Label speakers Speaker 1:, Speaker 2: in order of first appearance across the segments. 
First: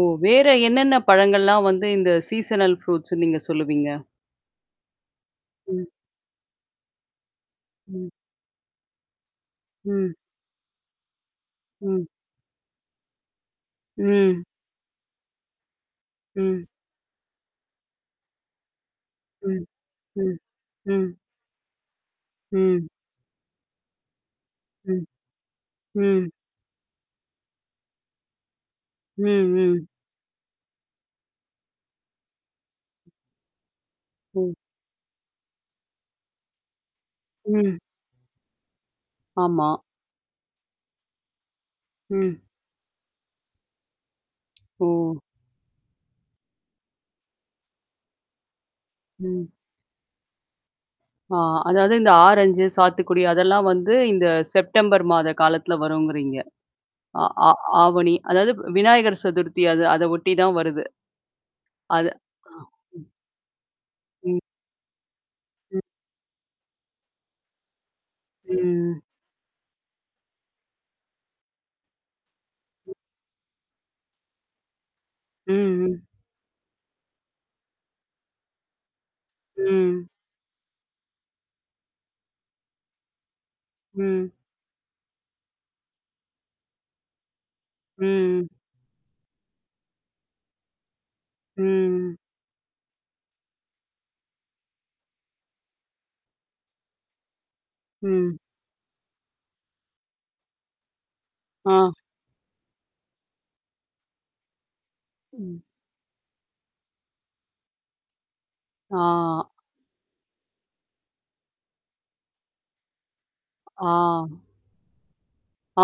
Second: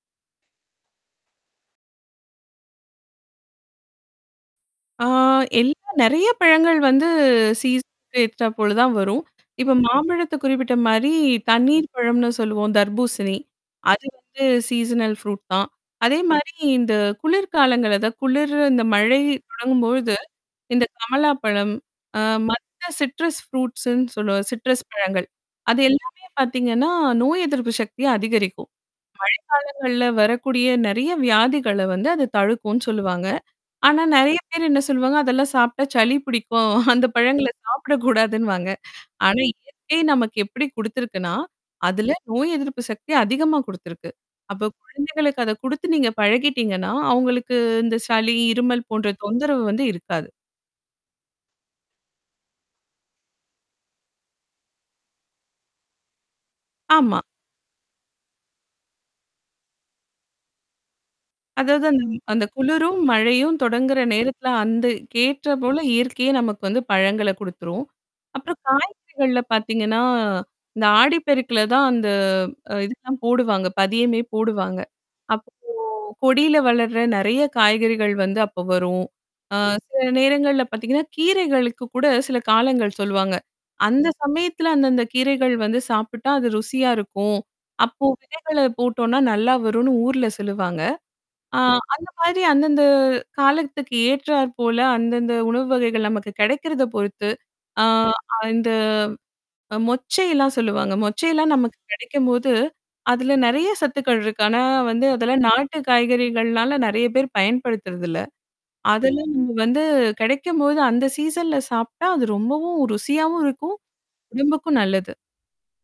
Speaker 1: ஓ! வேற என்னென்ன பழங்கள்லாம் வந்து இந்த சீசனல் ஃப்ரூட்ஸ்ன்னு நீங்க சொல்லுவீங்க?
Speaker 2: ஆ
Speaker 1: ம்.
Speaker 2: எல்லாம் நெறைய பழங்கள் வந்து
Speaker 1: ம்.
Speaker 2: சீசனக்கு ஏற்றார் போல தான் வரும். இப்ப
Speaker 1: ம்.
Speaker 2: மாம்பழத்த குறிப்பிட்ட மாரி, தண்ணீர்
Speaker 1: ம்.
Speaker 2: பழம்னு சொல்லுவோம் தர்பூசணி. அது வந்து
Speaker 1: ம்.
Speaker 2: சீசனல் ஃப்ரூட் தான். அதே மாரி
Speaker 1: ம்.
Speaker 2: இந்த குளிர்காலங்கள், அதா குளிரு இந்த மழை
Speaker 1: ம்,
Speaker 2: தொடங்கும்பொழுது,
Speaker 1: ம்,
Speaker 2: இந்த
Speaker 1: ம்.
Speaker 2: கமலா பழம். ஆ
Speaker 1: ம்.
Speaker 2: மத்த சிட்ரஸ் ஃப்ரூட்ஸ்ன்னு சொல்லுவோம். சிட்ரஸ்
Speaker 1: ம்.
Speaker 2: பழங்கள். அது எல்லாமே
Speaker 1: ம்.
Speaker 2: பாத்தீங்கன்னா, நோய் எதிர்ப்பு சக்திய அதிகரிக்கும்.
Speaker 1: ம், ம்.
Speaker 2: மழைக்காலங்கள்ல வரக்கூடிய நெறைய வியாதிகள வந்து அது தடுக்கும்னு சொல்லுவாங்க. ஆனா நெறைய
Speaker 1: ம்.
Speaker 2: பேர் என்ன சொல்லுவாங்க, அதெல்லாம் சாப்டா சளி பிடிக்கும். அந்த பழங்கள
Speaker 1: ம்.
Speaker 2: சாப்பிடக்கூடாதுன்னுவாங்க. ஆனா,
Speaker 1: ஆமா.
Speaker 2: இயற்கை நமக்கு எப்படி குடுத்துருக்கனா? அதுல
Speaker 1: ம்.
Speaker 2: நோய் எதிர்ப்பு சக்தி அதிகமா குடுத்திருக்கு. அப்ப
Speaker 1: ஓ!
Speaker 2: குழந்தைகளுக்கு அத குடுத்து நீங்க பழகிடீங்கன்னா, அவங்களுக்கு இந்த சளி, இருமல் போன்ற
Speaker 1: ம்.
Speaker 2: தொந்தரவு வந்து இருக்காது.
Speaker 1: ஆ! அதாவது இந்த ஆரஞ்சு, சாத்துக்குடி அதெல்லாம் வந்து, இந்த செப்டம்பர் மாத காலத்துல வருங்கிறீங்க.
Speaker 2: ஆமா.
Speaker 1: அ ஆ ஆவணி அதாவது விநாயகர் சதுர்த்தி அது அத ஒட்டி தான் வருது.
Speaker 2: அதாவது அந்த
Speaker 1: அது
Speaker 2: அந்த
Speaker 1: ஆ
Speaker 2: குளிரும்,
Speaker 1: ம்.
Speaker 2: மழையும் தொடங்குற
Speaker 1: ம்.
Speaker 2: நேரத்துல அந்த கேற்ற
Speaker 1: ம்.
Speaker 2: போல இயற்கையே நமக்கு வந்து பழங்கள குடுத்துரும். அப்புறம்
Speaker 1: ம்.
Speaker 2: காய்கறிகள்ல பாத்தீங்கன்னா, இந்த ஆடிப்பெருக்குல தான் அந்த அ இதுக்கெல்லாம் போடுவாங்க. பதியமே போடுவாங்க. அப்போ
Speaker 1: ம், ம்.
Speaker 2: கொடியில வளர்ற நெறைய காய்கறிகள் வந்து அப்போ வரும். ஆ
Speaker 1: ம்.
Speaker 2: சில நேரங்கள்ல பாத்தீங்கன்னா, கீரைகளுக்கு கூட சில காலங்கள் சொல்வாங்க. அந்த
Speaker 1: ம்.
Speaker 2: சமயத்துல அந்த அந்த கீரைகள் வந்து சாப்பிட்டா அது ருசியா இருக்கும். அப்போ
Speaker 1: ம்.
Speaker 2: விதைகள போட்டோனா நல்லா வருன்னு ஊர்ல சொல்லுவாங்க. ஆ அந்த
Speaker 1: ம்.
Speaker 2: மாதிரி அந்தந்த காலத்துக்கு ஏற்றார் போல அந்தந்த உணவு வகைகள் நமக்கு கெடைக்கிறத பொறுத்து. ஆ
Speaker 1: ம்.
Speaker 2: அந்த மொச்சைலாம் சொல்லுவாங்க. மொச்சையெல்லாம் நமக்கு
Speaker 1: ஆ.
Speaker 2: கெடைக்கும்போது அதுல நெறைய சத்துக்கள் இருக்கு. ஆனா வந்து அதெல்லாம்
Speaker 1: ம்.
Speaker 2: நாட்டு காய்கறிகள்னால நெறைய பேர் பயன்படுத்துறதில்ல. அதெல்லாம்
Speaker 1: ஆ.
Speaker 2: நம்ம வந்து கெடைக்கும்போது அந்த சீசன்ல சாப்டா அது ரொம்பவும் ருசியாவும் இருக்கும்.
Speaker 1: ஆ.
Speaker 2: உடம்புக்கும் நல்லது.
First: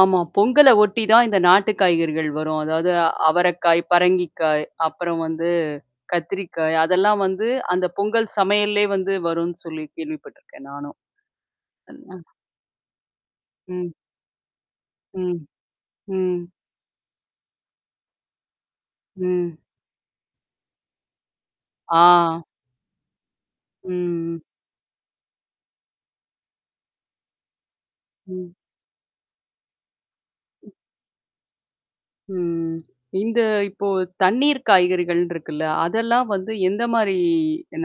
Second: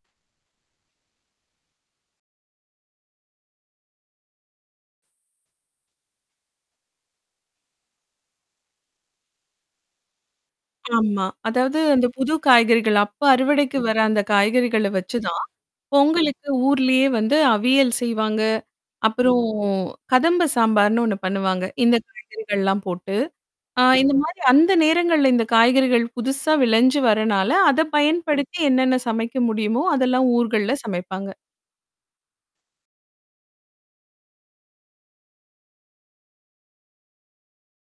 Speaker 1: ஆமா. பொங்கல ஒட்டி தான் இந்த நாட்டு காய்கறிகள் வரும். அதாவது அவரக்காய், பரங்கிக்காய் அப்புறம் வந்து கத்திரிக்காய் அதெல்லாம் வந்து, அந்த பொங்கல் சமையல்லே வந்து வரும்னு சொல்லி கேள்விப்பட்டுருக்கேன் நானும்.
Speaker 2: ஆமா. அதாவது அந்த புது காய்கறிகள் அப்ப அறுவடைக்கு
Speaker 1: ம்.
Speaker 2: வர அந்த காய்கறிகள வச்சுதான்.
Speaker 1: ம், ம்.
Speaker 2: பொங்கலுக்கு ஊர்லயே வந்து அவியல் செய்வாங்க. அப்புறம்
Speaker 1: ம்.
Speaker 2: கதம்ப சாம்பார்னு ஒண்ணு பண்ணுவாங்க. இந்த
Speaker 1: ஆ.
Speaker 2: காய்கறிகள்லாம் போட்டு ஆ இந்த மாரி
Speaker 1: ம்.
Speaker 2: அந்த நேரங்கள்ல இந்த காய்கறிகள் புதுசா விளஞ்சு வர்றனால, அத
Speaker 1: ம்.
Speaker 2: பயன்படுத்தி என்னென்ன சமைக்க முடியுமோ, அதெல்லாம்
Speaker 1: ம்ஹ்.
Speaker 2: ஊர்கள்ல சமைப்பாங்க.
Speaker 1: ம். இந்த இப்போ தண்ணீர் காய்கறிகள்னு இருக்குல்ல? அதெல்லாம் வந்து எந்த மாரி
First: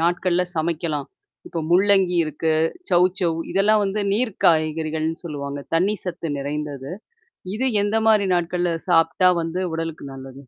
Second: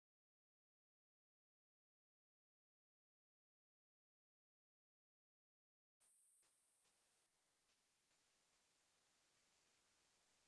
Speaker 1: நாட்கள்ல சமைக்கலாம்? இப்ப முள்ளங்கி இருக்கு, சௌச்சௌ, இதெல்லாம் வந்து நீர் காய்கறிகள்னு சொல்லுவாங்க. தண்ணீர் சத்து நிறைந்தது. இது எந்த மாரி நாட்கள்ல சாப்ட்டா வந்து உடலுக்கு நல்லது?